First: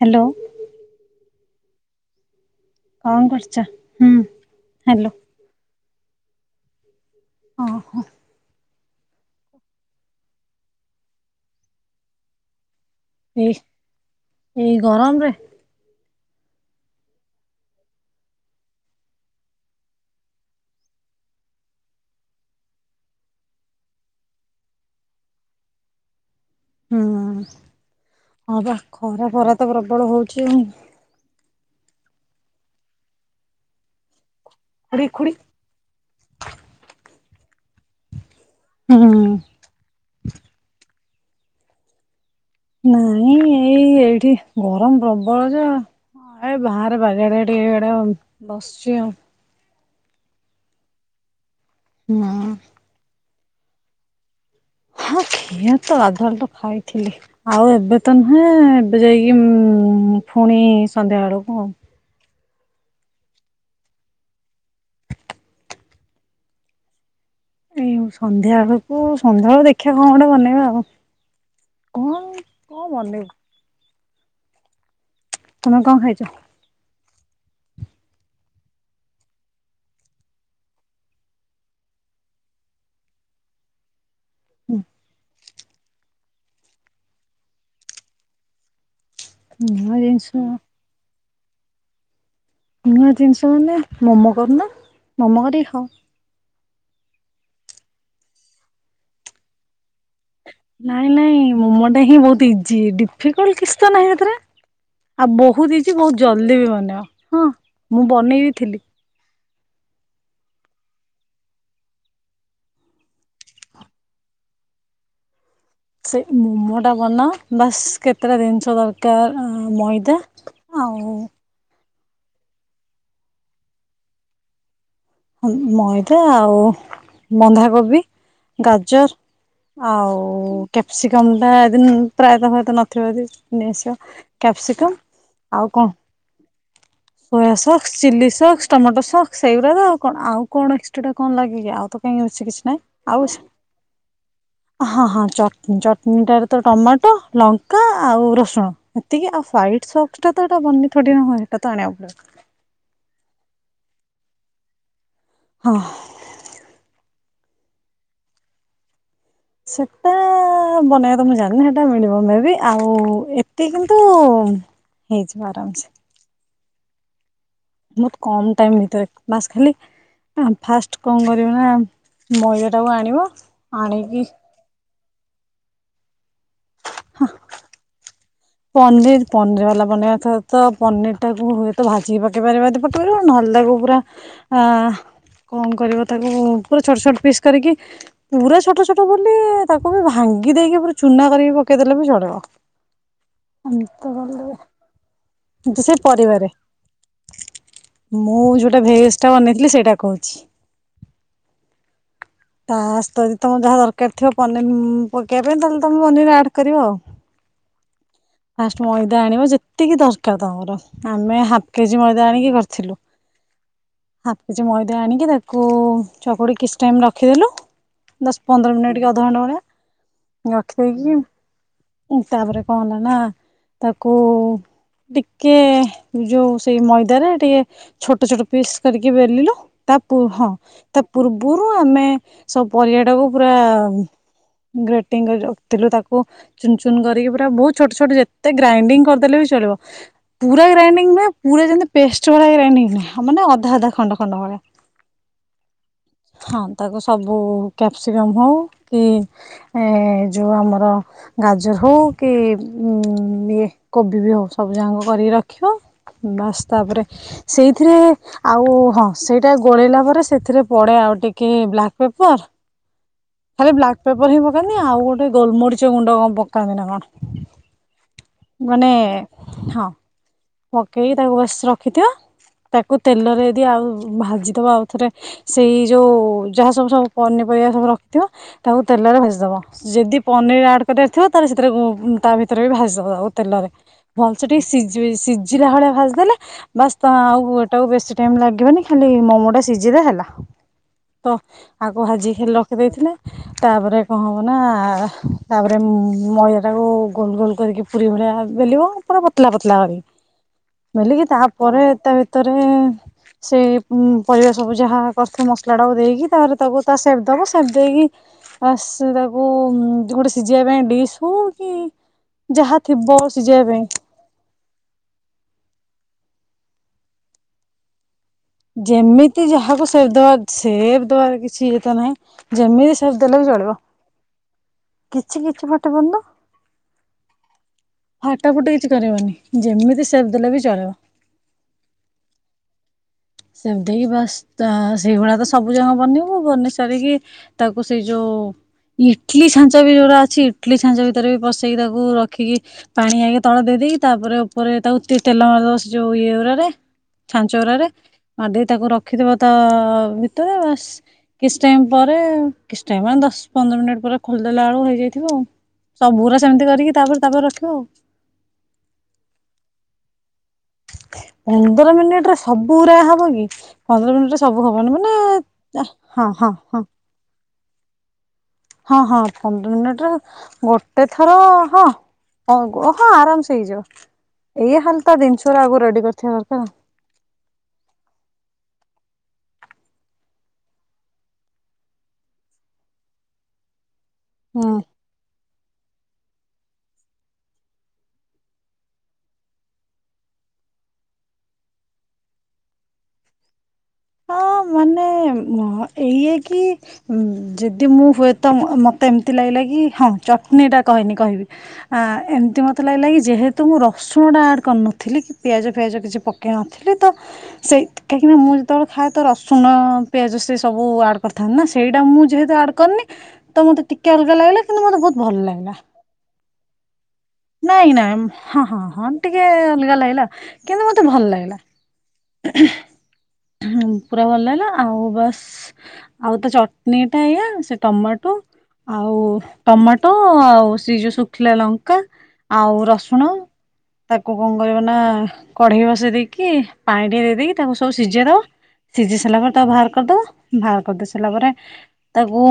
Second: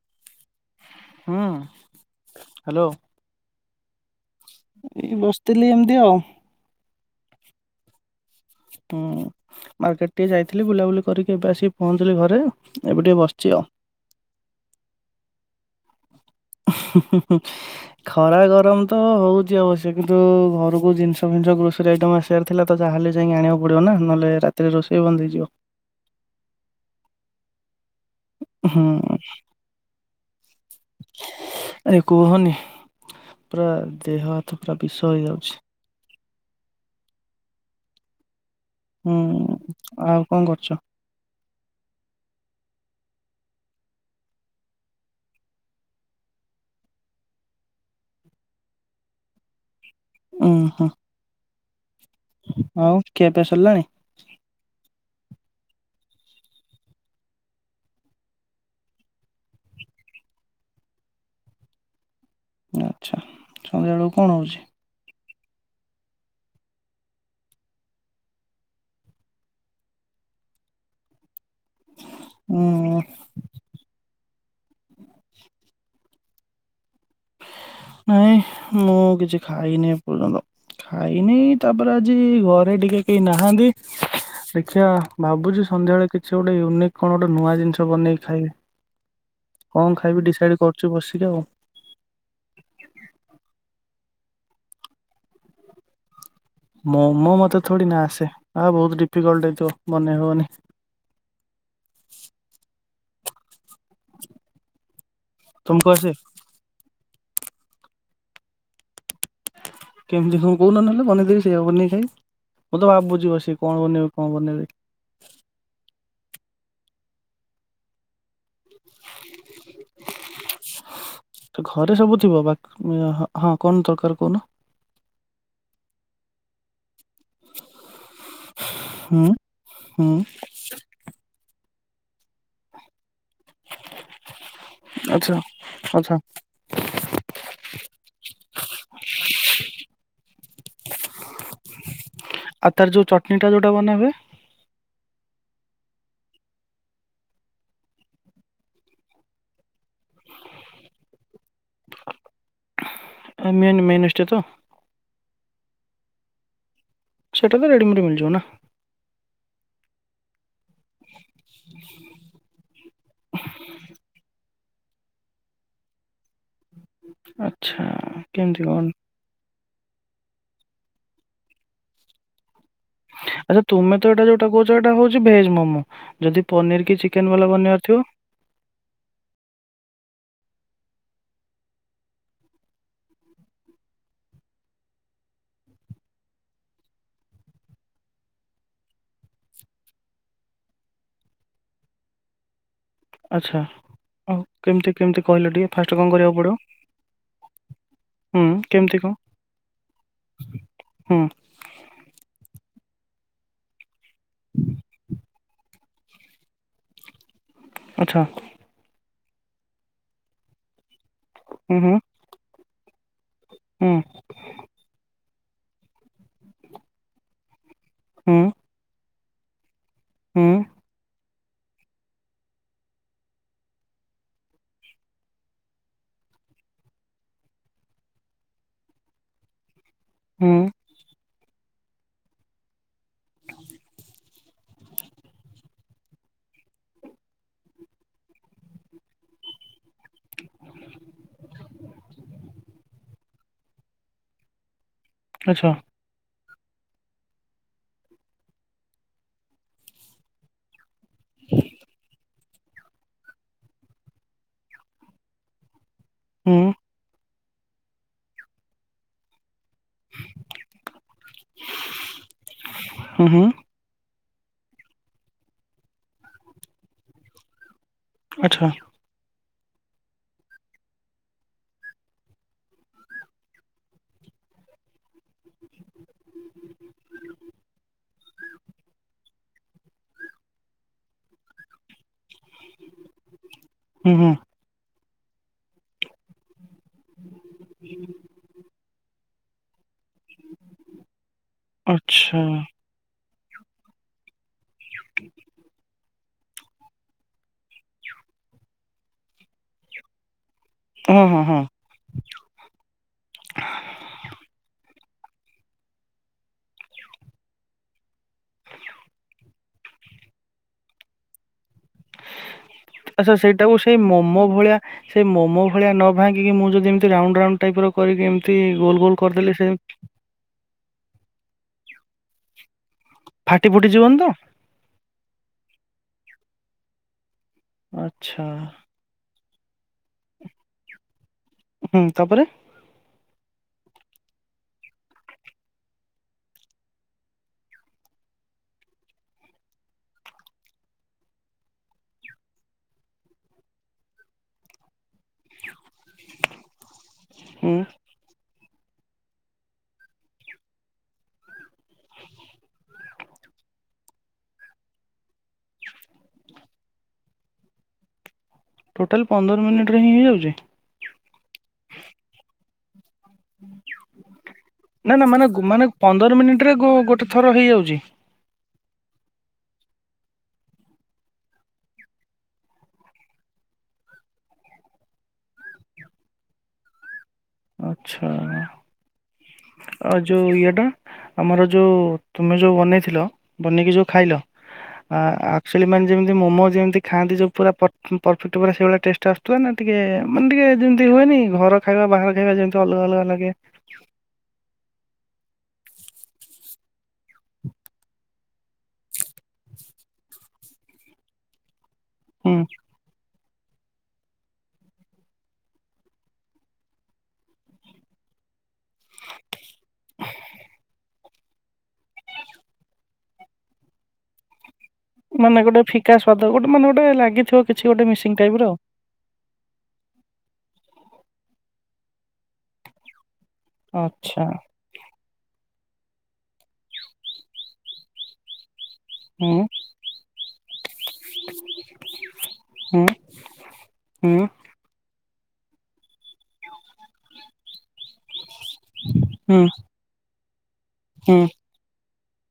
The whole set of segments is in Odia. ହ୍ୟାଲୋ। ହଁ। କଣ କରୁଚ। ହୁଁ। ହ୍ୟାଲୋ ଏଇ ବସିଥିଲି ଏମିତି ଆଉ। ଓଁ ହୋ। ହୁଁ ମାର୍କେଟ ଟିକେ ଯାଇଥିଲି। ବୁଲାବୁଲି କରିକି ଏବେ ଆସିକି ପହଁଞ୍ଚିଲି ଘରେ। ଏବେ ଟିକେ ବସିଛି ଏଇ ଆଉ। ଏଇ ଗରମରେ। ଖରା ଗରମ ତ ହଉଛି ଅବଶ୍ୟ। କିନ୍ତୁ ଘରକୁ ଜିନିଷ ଫିନିଷ ଗ୍ରୋସରୀ ଆଇଟମ୍ ଆସିବାର ଥିଲା ତ। ଯାହାହେଲେ ଯାଇକି ଆଣିବାକୁ ପଡିବ ନା। ନହେଲେ ରାତିରେ ରୋଷେଇ ବନ୍ଦ ହେଇଯିବ। ହୁଁ। ହଁ ବା ହୁଁ। ଖରା ଫରା ତ ପ୍ରବଳ ହଉଛି। ଆରେ କୁହନି। ପୁରା ଦେହ ଏ ପୁରା ଖୁଡି ବିଷ ଖୁଡି ହେଇଯାଉଛି। ହୁଁ ଆଉ କଣ କରୁଛ। ନାଇଁ ଏଇ ଏଇଠି ଗରମ ପ୍ରବଳ ଯେ ଏ ବାହାରେ ବାରିଆଡେ ଟିକେ ୟାଡେ ବସିଛି ଆଉ। ଉଁ ହୁଁ। ହୁଁ ଆଉ କେବ ଖିଆପିଆ ସରିଲାଣି। ହଁ ଖିଆ ତ ଗାଧୁଆଳଠୁ ଖାଇଥିଲି। ଆଉ ଏବେ ତ ନୁହେଁ ଏବେ ଯାଇକି ପୁଣି ସନ୍ଧ୍ୟା ବେଳକୁ ଆଉ। ଆଚ୍ଛା ସନ୍ଧ୍ୟା ବେଳକୁ କଣ ହଉଛି। ଏଇଉ ସନ୍ଧ୍ୟା ବେଳକୁ ସନ୍ଧ୍ୟାବେଳ ଦେଖିଆ କଣ ଗୋଟେ ବନେଇବା ଆଉ। କଣ କ ଉଁ ବନେଇବୁ। ତମେ କଣ ଖାଇଛ? ନାଇଁ ମୁଁ କିଛି ଖାଇନି ଏପର୍ଯ୍ୟନ୍ତ। ଖାଇନି ତାପରେ ଆଜି ଘରେ ଟିକେ କେହି ନାହାଁନ୍ତି। ଦେଖିଆ ଉ ଭାବୁଛି ସନ୍ଧ୍ୟାବେଳେ କି ସେ ଗୋଟେ ୟୁନିକ୍ କଣ ଗୋଟେ ନୂଆ ଜିନିଷ ବନେଇକି ଖାଇବି। ନୂଆ କଣ ଖାଇବି ଜିନିଷ ଡିସାଇଡ କରୁଛି ବସିକି ଆଉ। ନୂଆ ଜିନିଷ ମାନେ ମମୋ କରୁନ। ମମୋ କରିିକି ଖାଅ। ମୋମୋ ମତେ ଥୋଡି ନା ଆସେ। ଆ ବହୁତ ଡିଫିକଲ୍ଟ ହେଇଥିବ। ବନେଇ ହବନି ନାଇଁ ନାଇଁ ମୋମ ଟା ହିଁ ବହୁତ ଇଜି। ଡି ଫିକୁଲ କିଛି ତ ନାହିଁ ଏଥିରେ। ଆଉ ବହୁତ ତମକୁ ହେଇଛି। ଆସେ ବହୁତ ଜଲଦି ବି ବନେବ। ହଁ ମୁଁ ବନେଇ ବିି ଥିଲି। କେମିତି କଣ କହୁନ ନହେଲେ ବନେଇ ଦେବି ସେଇଆ ବନେଇ ଖାଇବି ମୁଁ ତ ଭାବୁଚି ବସିକି କଣ ବନେଇବି କଣ ବନେଇବି। ସେ ମୋମୋ ଟା ବନାଅ ବାସ୍ କେତେଟା ଦରକାର ମଇଦା ଆଉ ତ ଘରେ ସବୁ ଥିବ ବାକି ହଁ କଣ ଦରକାର କହୁନ। ମଇଦା ଆଉ ବନ୍ଧାକୋବି ହୁଁ ଗାଜର ହୁଁ ଆଉ କ୍ୟାପ୍ସିକମ୍ ଟା ପ୍ରାୟତଃ ଏଟା ନଥିବ ଯଦି ନେଇ ଆସିବ କ୍ୟାପ୍ସିକମ୍ ଆଚ୍ଛା ଆଉ କଣ ଆଚ୍ଛା soya sauce, chilli sauce, tomato sauce ସେଇଗୁରା ତ ଆଉ କଣ ଏକ୍ସଟ୍ରା ଟା କଣ ଲାଗେ କି ଆଉ ତ କାଇଁ ଅଛି କିଛି ଆଉ ନାହିଁ। ତାର ଯୋଉ ଆଉ ଚଟଣିଟା ଯୋଉଟା ବନା ହୁଏ ହଁ ହଁ ଚ ଚଟନୀ ଟା ରେ ତ ଟମାଟୋ ଲଙ୍କା ଆଉ ରସୁଣ ଏତିକି ଆଉ ହ୍ୱାଇଟ୍ ସସ୍ ଟା ବନେଇ ଥୋଡ଼ି ନା ହୁଏ। ଆଣିବାକୁ ପଡ଼ିବ। ହଁ ମେନ୍ ମେନ୍ୟୁଜ ଟା ତ ହଁ। ସେଟା ତ ରେଡି଼ ମେଡ୍ ମିଳିଯିବ ନା ସେଟା ଆ ହଁ ବନେଇବା ତ ମୁଁ ଜାଣିନି ସେଇଟା ମିଳିବ ମେ ବି ଆଉ ଏତି କିନ୍ତୁ ଉ ହେଇଯିବ ଆରାମସେ। [unintelligible] ବହୁତ କମ କେମିତି ଟାଇମ୍ କଣ ଭିତରେ ବାସ ଖାଲି ଆଁ ଫାଷ୍ଟ କଣ କରିବ ନା ମୟୂର ଆଚ୍ଛା ତୁମେ ତ ଏଟା ଯଉଟା କହୁଛ ଏଟା ହେଉଛି। ଭେଜମୋମୋ ଯଦି ପନିରୀ କି ଚିକେନ୍ ଭଲ ବନେଇବାରଥିବ ପନିର ପନିର ବାଲା ବନେଇବା ତ ପନିର ଟା କୁ ହୁଏତ ଭାଜିକି ପକେଇ ପାରିବା ତ ପକେଇ ପାରିବା ନହେଲେ ତାକୁ ପୁରା କଣ କରିବ ତାକୁ ପୁରା ଛୋଟ ଛୋଟ ପିସ୍ କରି କି ପୁରା ଛୋଟ ଛୋଟ ବୋଲି ତାକୁ ବି ଭାଙ୍ଗି ଦେଇକି ପୁରା ଚୁନା କରିକି ପକେଇ ଦେଲେ ବି ଚଳିବ। ଆଚ୍ଛା ଆଉ ହୁ କେମିତି କେମିତି କହିଲ ଟିକେ କିନ୍ତୁ ଫାର୍ଷ୍ଟ ସେ କଣ କରିବାକୁ ପରିବା ରେ ପଡ଼ିବ ମୁଁ ହୁଁ ଯୋଉଟା କେମିତି କଣ ଭେଜ୍ ଟା ବନେଇଥିଲି ସେଇଟା କହୁଛି। ହୁଁ ତା [unintelligible] ଯାହା ଦର୍ ଥିବ ପନିର ପକେଇବା ପାଇଁ ତମ ମନି ରେ ଆଡ୍ କରିବ ଆଉ ଆଚ୍ଛା ଫାଷ୍ଟ୍ [unintelligible] ଆଣିବ ଯେତିକି ଦ ଆଉ ତମର ଆମେ ହାପ୍ ହୁଁ ହୁଁ କେଜି ମଇଦା ଆଣିକି କରିଥିଲୁ। ହୁଁ [inaudible] ହାପ୍ କେଜି ମଇଦା ଆଣିକି ତା କୁ ଚକୁଡ଼ି କିଛି ଟାଇମ୍ ରଖିଦେଲୁ। ଦଶ ପନ୍ଦର ମିନିଟ୍ ରୁ ଅ ହୁଁ [unintelligible] ଆଖେଇ କିି। ତାପରେ କଣ ହେଲା ନା ତାକୁ ଟିକେ ଯୋଉ ସେଇ ମଇଦରେ ଟିକେ ଛୋଟ ଛୋଟ ପିସ୍ କରିକି ବେଲିଲୁ। ତା ହଁ ହୁଁ ହୁଁ ତା ପୂର୍ବରୁ ଆମେ ସବୁ ପରିବାର ସେଟାକୁ ପୁରା ଗ୍ରେଟିଂ ରଖିଥିଲୁ ତାକୁ ଚୁନ ଚୁନ କରିକି ପୁରା ବହୁତ ଛୋଟ ଛୋଟ ଯେତେ ଗ୍ରାଇଣ୍ଡିଙ୍ଗ କରିଦେଲେ ବି ଚଳିବ। ପୁରା ଗ୍ରାଇଙ୍ଗ ନୁହଁ ପୁରା ଯେମିତି ପେଷ୍ଟ ଭଳିଆ ଗାଇ ନହଁ ମାନେ ଅଧା ଅଧା ଖଣ୍ଡ ଖଣ୍ଡ ଭଳିଆ। ଆଛା। ହଁ ତାକୁ ସବୁ କ୍ୟାପ୍ସିକମ୍ ହଉ କି ଯେଉଁ ଆମର ଗାଜର ହଉ କି ହୁଁ ଇ କୋବି ବି ହଉ ସବୁଯାକ କରିକି ରଖିବ। ହୁଁ ବାସ୍ ତାପରେ ସେଇଥିରେ ଆଉ ହଁ ସେ ଟା ଗୋଳେଇଲା ପରେ ସେଥିରେ ପଡେ ଆଉ ଟିକେ ବ୍ଲାକ୍ ପେପର ହୁଁ ହୁଁ [inaudible] ଖାଲି ବ୍ଲା ପେପର ହିଁ ପକାନ୍ତି ଆଉ ଗୋଟେ ଗୋଲମରିଚ ଗୁଣ୍ଡ କଣ ପକାନ୍ତି ନା କଣ। ଆଚ୍ଛା ମାନେ ହଁ ପକେଇକି ତାକୁ ବସ ରଖିଥିବ ତାକୁ ତେଲରେ ଯଦି ଆଉ ଭାଜିଦବା ଆଉଥରେ ସେଇ ଯେଉଁ ଯାହା ସବୁ ସବୁ ପନିପରିବା ସବୁ ରଖିଥିବ ତାକୁ ତେଲରେ ଭେଜିଦବ। ଯଦି ପନିର ଆଡ଼୍ କରିବାର ଥିବ ତାହେଲେ ସେଥିରେ ତା ଭିତରେ ବି ଭାଜି ଦେବା ଆଉ ତେଲରେ। ହୁଁ ହୁଁ ଭଲସ ଟିକେ ସି ସିଝିଲା ଭଳିଆ ଭାଯିଦେଲେ ବାସ୍ ତ ଆଉଟାକୁ ବେଶୀ ଟାଇ ଲାଗିବନି ଖାଲି ମୋମୋ ବା ସିଇଜଦେ ହେଲା। ତ ଆଗ ଭାଜି ଆଚ୍ଛା ଖାଲି ରଖିଦେଇଥିଲେ। ତାପରେ କଣ ନା ତାପରେ ମଇଦାଟାକୁ ଗୋଲ ଗୋଲ କରିକି ପୁରୀ ଭଳିଆ ବେଲିବ। ପୁରା ପତଲା ପତଲା କରି। ହଁ ମଲିକି ହଁ ହଁ ତାପରେ ତା ଭିତରେ ସେଇ ପରିବା ସବୁ ଯାହା। ପ୍ରଥ ମସଲାଟାକୁ ଦେଇକି ତାପରେ ତାକୁ ତା ସେଫ୍ ଦେବ ସେପ୍ ଦେଇକି ଆ ତାକୁ ଗୋଟେ ସିଝେଇବା ପାଇଁ ଡିସ୍ ହଉ କି ଯାହା ଥିବ ଆଚ୍ଛା ସିଝେଇ ସେଇଟାକୁ ପାଇଁ ସେଇ ମୋମୋ ଭଳିଆ ସେ ମୋ ଭଳିଆ ନ ଭାଙ୍ଗିକି ମୁଁ ଯଦି ଏମତି ରାଉଣ୍ଡ୍ ରାଉଣ୍ଡ୍ ଟାଇପର କରିକି ଏମିତି ଗୋଲ ଗୋଲ ଯେମିତି କରିଦେଲି ଯାହାକୁ ସେ ଦବ ସେ ତ କିଛି ଇଏ ତ ନାହିଁ ଯେମିତି ସେପ୍ ଦେଲେ ବି ଫାଟି ଚଳିବ ଫୁଟି ଯିବନି ତ? କିଛି କିଛି ଫଟ ପଡୁନ। ଫାଟା ଆଚ୍ଛା ଫୁଟି କିଛି କରିବନି। ଯେମିତି ସେପ୍ ଦେଲେ ବି ଚଳିବ। ହୁଁ ତାପରେ। ସେତିକ ବାସ୍ ସେଇଗୁଡା ତ ସବୁ ଯାକ ବନେଇବୁ ବନେଇ ସାରିକି ତାକୁ ସେଇ ଯୋଉ ଇଟଲି ଛାଞ୍ଚ ବି ଯୋଉଟା ଅଛି ଇଟଲିି ଛାଞ୍ଚ ଭିତରେ ବି ପସେଇକି ତାକୁ ରଖିକି ପାଣି ଆଣିକି ତଳେ ଦେଇଦେଇକି ତାପରେ ଉପରେ ତାକୁ ଟିକେ ତେଲ ମାରିଦବ ସେ ଯୋଉ ଇଏ ଗୁଡାରେ ଛାଞ୍ଚ ହୁଁ ଗୁଡ଼ାରେ। ମାରି ଦେଇେଇ ତାକୁ ରଖିଥିବ ତା ଭିତରେ ବାସ୍ କିଛି ଟାଇମ ପରେ କିଛି ଟାଇମ ମାନେ ଦଶ ପନ୍ଦର ମିନିଟ ପରେ ଖୋଲିଦେଲା ବେଳକୁ ହେଇଯାଇଥିବ ଆଉ ସବୁ ଗୁରା ସେମିତି କରିକି ତାପରେ ତାପରେ ରଖିବ ଆଉ। ଟୋଟାଲ ପନ୍ଦର ମିନିଟ ରେ ହିଁ ହେଇଯାଉଛି? ପନ୍ଦର ମିନିଟ ରେ ସବୁୁ ଗୁରା ହ ନା ନା ମାନେ ମାନେ ହଁ ପନ୍ଦର ହଁ ମିନିଟ ରେ ହଁ ଗୋଟେ ଥର ହେଇଯାଉଛି। ଜି ହଁ ହଁ ପନ୍ଦର ମିନିଟରେ ଗୋଟେ ଥର ହଁ ହଁ ଆରାମସେ ହେଇଯିବ ଏଇ ଖାଲି ତ ଜିନିଷ ଗୁଡା ଆଗରୁ ରେଡି କରିଥିବା ଦରକାର। ଆଛା ଆଉ ଯୋଉ ଇଏଟା ଆମର ଯୋଉ ତମେ ଯୋଉ ବନେଇଥିଲ ବନେଇକି ଯୋଉ ଖାଇଲ ହୁଁ। ଆକଚୋଲି ମା ଯେମିତି ମୋମୋ ଯେମିତି ଖାଆନ୍ତି ଯଉ ପୁରା ପରଫେକ୍ଟ ପୁରା ସେଇଭଳିଆ ଟେଷ୍ଟ ଆସୁଥିଲା ନା ଟିକେ ମାନେ ଟିକେ ଯେମିତି ହୁଏନି ଘର ଖାଇବା ବାହାର ଖାଇବା ଯେମିତି ଅଲଗା ଅଲଗା ଲାଗେ। ହଁ ମାନେ ଇଏ କି ଯଦି ମୁଁ ହୁଏ ତ ମତେ ଏମିତି ଲାଗିଲା କି ହଁ ଚଟଣୀ ଟା କହିନି କହିବି। ଆ ହୁଁ ଏମିତି ମତେ ଲାଗିଲା କି ଯେହେତୁ ତ ମୁଁ ରସୁଣଟା ଆଡ଼୍ କରିନଥିଲି କି ପିଆଜ ଫିଆଜ କିଛି ପକେଇ ନଥିଲି ତ ସେଇ କାହିଁକିନା ମୁଁ ଯେତେବେଳେ ଖାଏ ତ ରସୁଣ ପିଆଜ ସେ ସବୁ ଆଡ୍ କରିଥାନ୍ତ ନା ସେଇଟା ମୁଁ ଯେହେତୁ ଆଡ୍ କରିନି ତ ମତେ ଟିକେ ଅଲଗା ଲାଗିଲା ତ ମାନେ ଗୋଟେ ଫିକାସ୍ୱାଦ ଗୋଟେ ମାନେ ଗଟେ [unintelligible] ନାଇଁ ନାଇଁ ହଁ ହଁ ହଁ ଟିକେ ଅଲଗା ଲାଗିଲା। କିନ୍ତୁ ମତେ ଭଲ ଲାଗିଲା। ହଁ ପୁରା ଭଲ ଆଚ୍ଛା ଲାଗିଲା ଆଉ ବାସ୍ ଆଉ ତା ଚଟଣୀ ଟା ଏଇଆ ସେ ଟମାଟୋ। ଆଉ ହୁଁ ଟମାଟୋ ଆଉ ସେ ଯୋଉ ଶୁଖିଲା ଲଙ୍କା ଆଉ ହୁଁ ରସୁଣ ତାକୁ ହୁଁ କଣ କରିବ ନା କଢ଼େଇ ବସେଇ ଦେଇକି କି ପାଣି ସିଝେଇ ଦବ ସିଝି ସାରିଲା ପରେ ହୁଁ ତକୁ ବାହାର କରିଦବ। ଭା କରିଦେଇ ସାରିଲା ହୁଁ ପରେ ତାକୁ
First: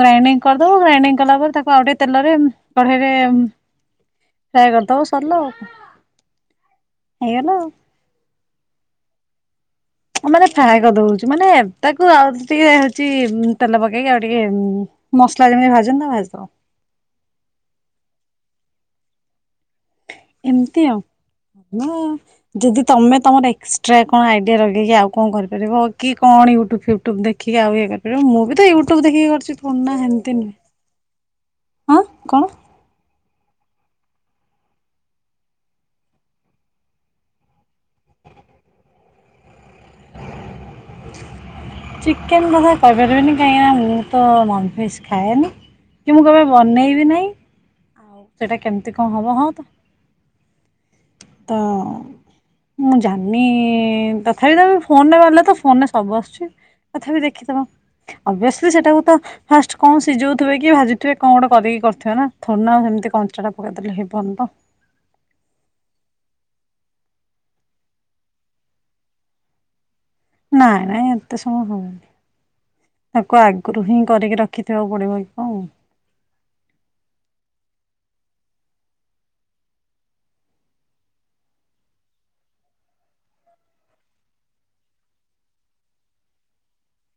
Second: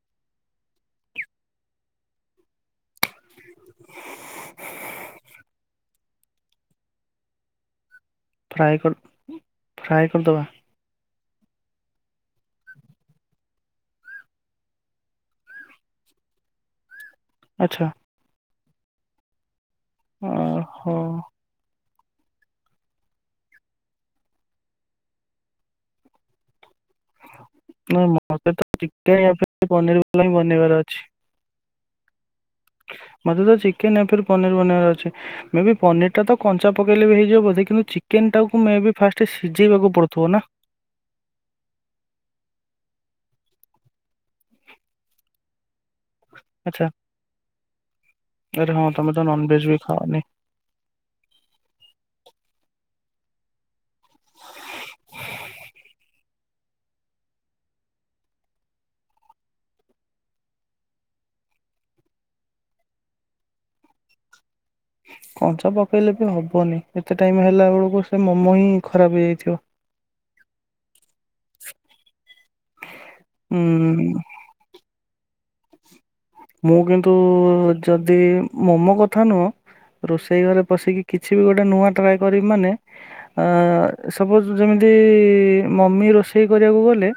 ଗ୍ରାଇଣ୍ଡିଙ୍ଗକରିଦବ ଗ୍ରାଇଣ୍ଡିଙ୍ଗକଲା ପରେ ତାକୁ ଆଉ ଟେ ତେଲରେ କଢେଇରେ ଉଁ ସେୟା କରିଦବ ସରିଲା ଆଉ ହେଇଗଲା ଆଉ ଫ୍ରାଏ କର ଆମର ଫ୍ରାଏ କରିଦଉଚୁ ମାନେ ତାକୁ ଆଉ ଟିକେ ହଉଛି ତେଲ ପକେଇକି ଆଉ ଟିକେ ମସଲା ଯେମିତି ଭାଜନ୍ତତା ଭାଜିଦେବ। ଆଚ୍ଛା ଏମିତି ଓହୋ ଆଉ ନା ଯଦି ତମେ ତମର ଏକ୍ସଟ୍ରା କଣ ଆଇଡିଆ ଲଗେଇକି ଆଉ କଣ କରିପାରିବ କି କଣ ୟୁଟୁବ୍ ଫିୟୁ ୟୁଟ୍ୟୁବ ଦେଖିକି ଆଉ ଇଏ ନାଇଁ କରିପାରିବ ମୁଁ ମୋତେ ବି ତ ୟୁଟ୍ୟୁବ ଚିକେନ୍ ୟା ଦେଖିକି କରିୁଛି ଫିର୍ ପୁରୁଣା ପନିର୍ ବାଲା ହିଁ ସେମିତି ନୁହଁ ବନେଇବାର ଅଛି ହଁ କଣ? ମୋତେ ତ ଚିକେନ ପନିର ବନେଇ ଅଛି ମେ ବି ପନିର ଟା ତ କଞ୍ଚା ପକେଇଲେ ବି ହେଇଯିବ ବୋଧେ କିନ୍ତୁ ଚିକେନ ଟାକୁ ମ ଫାଷ୍ଟ ସିଝେଇବାକୁ ପଡୁଥିବ ନା ଚିକେନ କଥା କହିପାରିବିନି କାହିଁକିନା ମୁଁ ତ ନନ୍‌ଭେଜ୍ ଖାଏନି। କିନ୍ତୁ କେବେ ଆଚ୍ଛା ବନେଇବି ନାହିଁ। ସେଇଟା ଆରେ ହଁ କେମିତି କଣ ତମେ ତ ହବ ହଁ ନନ୍‌ଭେଜ ବି ଖାଅନି ତ ମୁଁ ଜାଣିନି ତଥାପି ତ ଫୋନରେ ବାହାରିଲା ତ ଫୋନରେ ସବୁ ଆସୁଛି ତଥାପି ଦେଖିଥବା ଅବିଏଶିଲ୍ଲୀ ସେଟାକୁ ତ ଫାଷ୍ଟ କଣ ସିଝଉଥିବେ କି ଭାଜୁଥିବେ କଣ ଗୋଟେ କରିକି କରୁଥିବେ ନା ଥ ନା ସେମିତି କଞ୍ଚା ଟା ପକେଇଦେଲେ ହେବନି ତ କଞ୍ଚା ପକେଇଲେ ବି ହବନି ଏତେ ଟାଇମ ହେଲା ବେଳକୁ ସେ ମୋମୋ ହିଁ ଖରାପ ହେଇଯାଇଥିବ। ନାଇଁ ନାଇଁ ଏତେ ସମୟ ହବନି। ତାକୁ ଉଁ, ଆଗରୁ ହିଁ କରିକି ରଖିଥିବା କୁ ପଡିବ ହଉ, ମୁଁ କିନ୍ତୁ ଯଦି ମୋମୋ କଥା ନୁହଁ ରୋଷେଇ ଘରେ ପଶିକି କିଛି ବି ଗୋଟେ ନୂଆ ଟ୍ରାଏ କରିବ ମାନେ ସପୋଜ ଯେମିତି ମମି ରୋଷେଇ କରିବାକୁ ଗଲେ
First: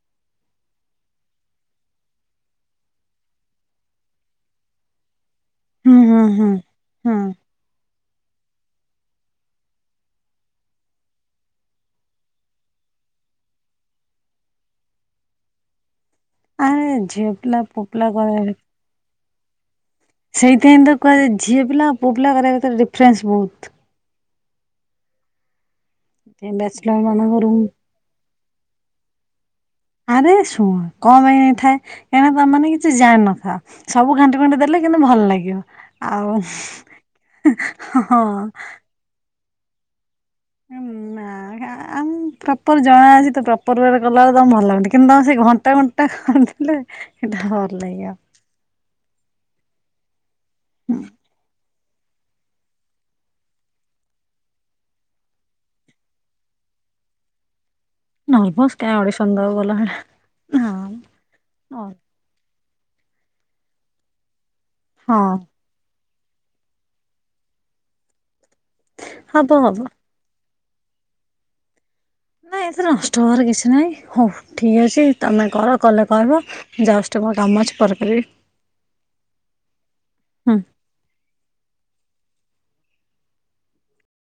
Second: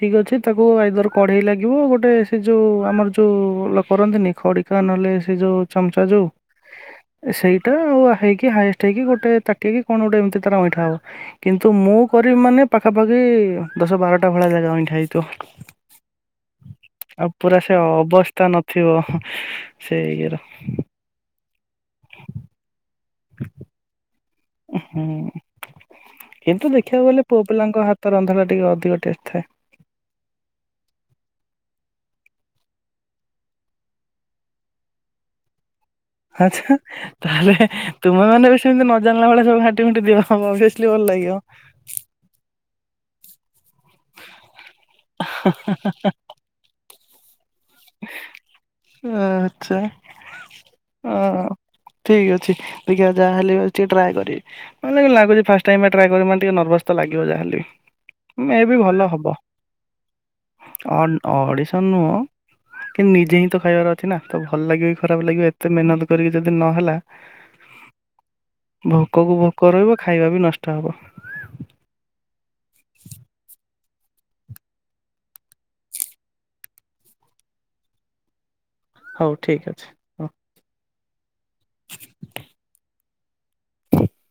ଠିକ୍ ଅଛି ତାକୁ ଆଇଦର କଢେଇ ଲାଗିବ ଗୋଟେ ସେ ଯୋଉ ଆମର ଯୋଉ କରନ୍ତିନି ଖଡ଼ିକା ନହେଲେ ସେ ଯୋଉ ହୁଁ ଚାମଚା ହୁଁ ଯୋଉ ହୁଁ ହୁଁ ସେଇଟା ଆଉ ହେଇକି ହାଏଷ୍ଟ ହେଇକି ଗୋଟେ ତାଟିକି କଣ ଗୋଟେ ଏମିତି ତାରା ଅଇଁଠା ହବ କିନ୍ତୁ ମୁଁ କରିବି ମାନେ ପାଖାପାଖି ଦଶ ବାରଟା ଭଳିଆ ଜାଗା ଅଇଠା ହେଇଥିବ। ଆରେ ଆଉ ପୁରା ଝିଅପିଲା ସେ ପୁଅପିଲା ଅବସ୍ଥା ନଥିବ ସେ ଇଏର। ସେହିତି ପାଇଁ ତ କୁହାଯାଇନି ଝିଅ ପିଲା ପୁଅ ପିଲା କରିବା ଭିତରେ ଫ୍ରେସ୍ ବହୁତ। ଉଁ ହୁଁ, କିନ୍ତୁ ବ୍ୟାଚଲର ଦେଖିବାକୁ ଗଲେ ମାନଙ୍କ ପୁଅ ରୁମ ପିଲାଙ୍କ ହାତ ରନ୍ଧା ଟିକେ ଅଧିକ ଟେଷ୍ଟ ଥାଏ। ଆରେ ଶୁଣ କମ ହେଇନଥାଏ କାହିଁକି ତମାନୋନେ କିଛି ଜାଣିିନଥା ସବୁ ଘାଣ୍ଟି ଘୁଣ୍ଟି ଦେଲେ କିନ୍ତୁ ଭଲ ଲାଗିବ। ଆଉ ଆଛା ତାହେଲେ ତୁମେ ହଁ। ମାନେ ବି ସେମତି ନ ଜାଣିଲା ଭଳିଆ ସବୁ ଘାଣ୍ଟି ଘୁଣ୍ଟି ଦିଅ ହଁ ଅଭିସଲ୍ଲୀ ଭଲ ଲାଗିବ। ତ୍ ପରିବାର ଗଲାବେଳେ ତାଙ୍କୁ ଭଲ ଲାଗୁନି କିନ୍ତୁ ତାଙ୍କର ସେ ଘଣ୍ଟେ ଘଣ୍ଟେ କରିଥିଲେ। ସେଇଟା ହଁ। [unintelligible] ଆ ଆଛା। ହଁ। ଠିକ ଅଛି ଦେଖିବା ଯାହେଲେ ହଉଛି ଟ୍ରାଏ କରିବି। ମାନେ ଲାଗୁଛି ଫାଷ୍ଟ ଟାଇମ୍ ପାଇଁ ଟ୍ରାଏ କରିବ ମାନେ ଟିକେ ନର୍ଭସ ତ ଲାଗିବ ଯାହାହେଲେ ବି ମେଁ ନର୍ଭସ ବି କାଇଁ ଭଲ ଅଡିସନ ହବ ଦବାକୁ ଗଲାବେଳେ ହଁ ଅନ୍ ଅଡିଶନ ନୁହଁ। କିନ୍ତୁ ନିଜେ ହିଁ ତ ଖାଇବାର ଅଛି ନା କେବଳ ଭଲ ଲାଗିବ କି ଖରାପ ହଁ ଲାଗିବ ଏତେ ମନ ଦୁଃ ପେଲି ଯଦି ନହେଲା ଭୋକ କୁ ହବ ଭୋକ ହବ। ରହିବ ଖାଇବା ବି ନଷ୍ଟ୍ [unintelligible] ନାଇଁ ଏଥିରେ ନଷ୍ଟ ହବାର କିଛି ନାହିଁ ହଉ ଠିକ ଅଛି ତମେ କର କଲେ କହିବ ମୁ ଯାଉଚ୍ ଟିକେ ମୋର କାମ ଅଛି ପରେ କରିବି। ହଉ ଠିକ୍ ଅଛି ହଉ। ହୁଁ। [inaudible]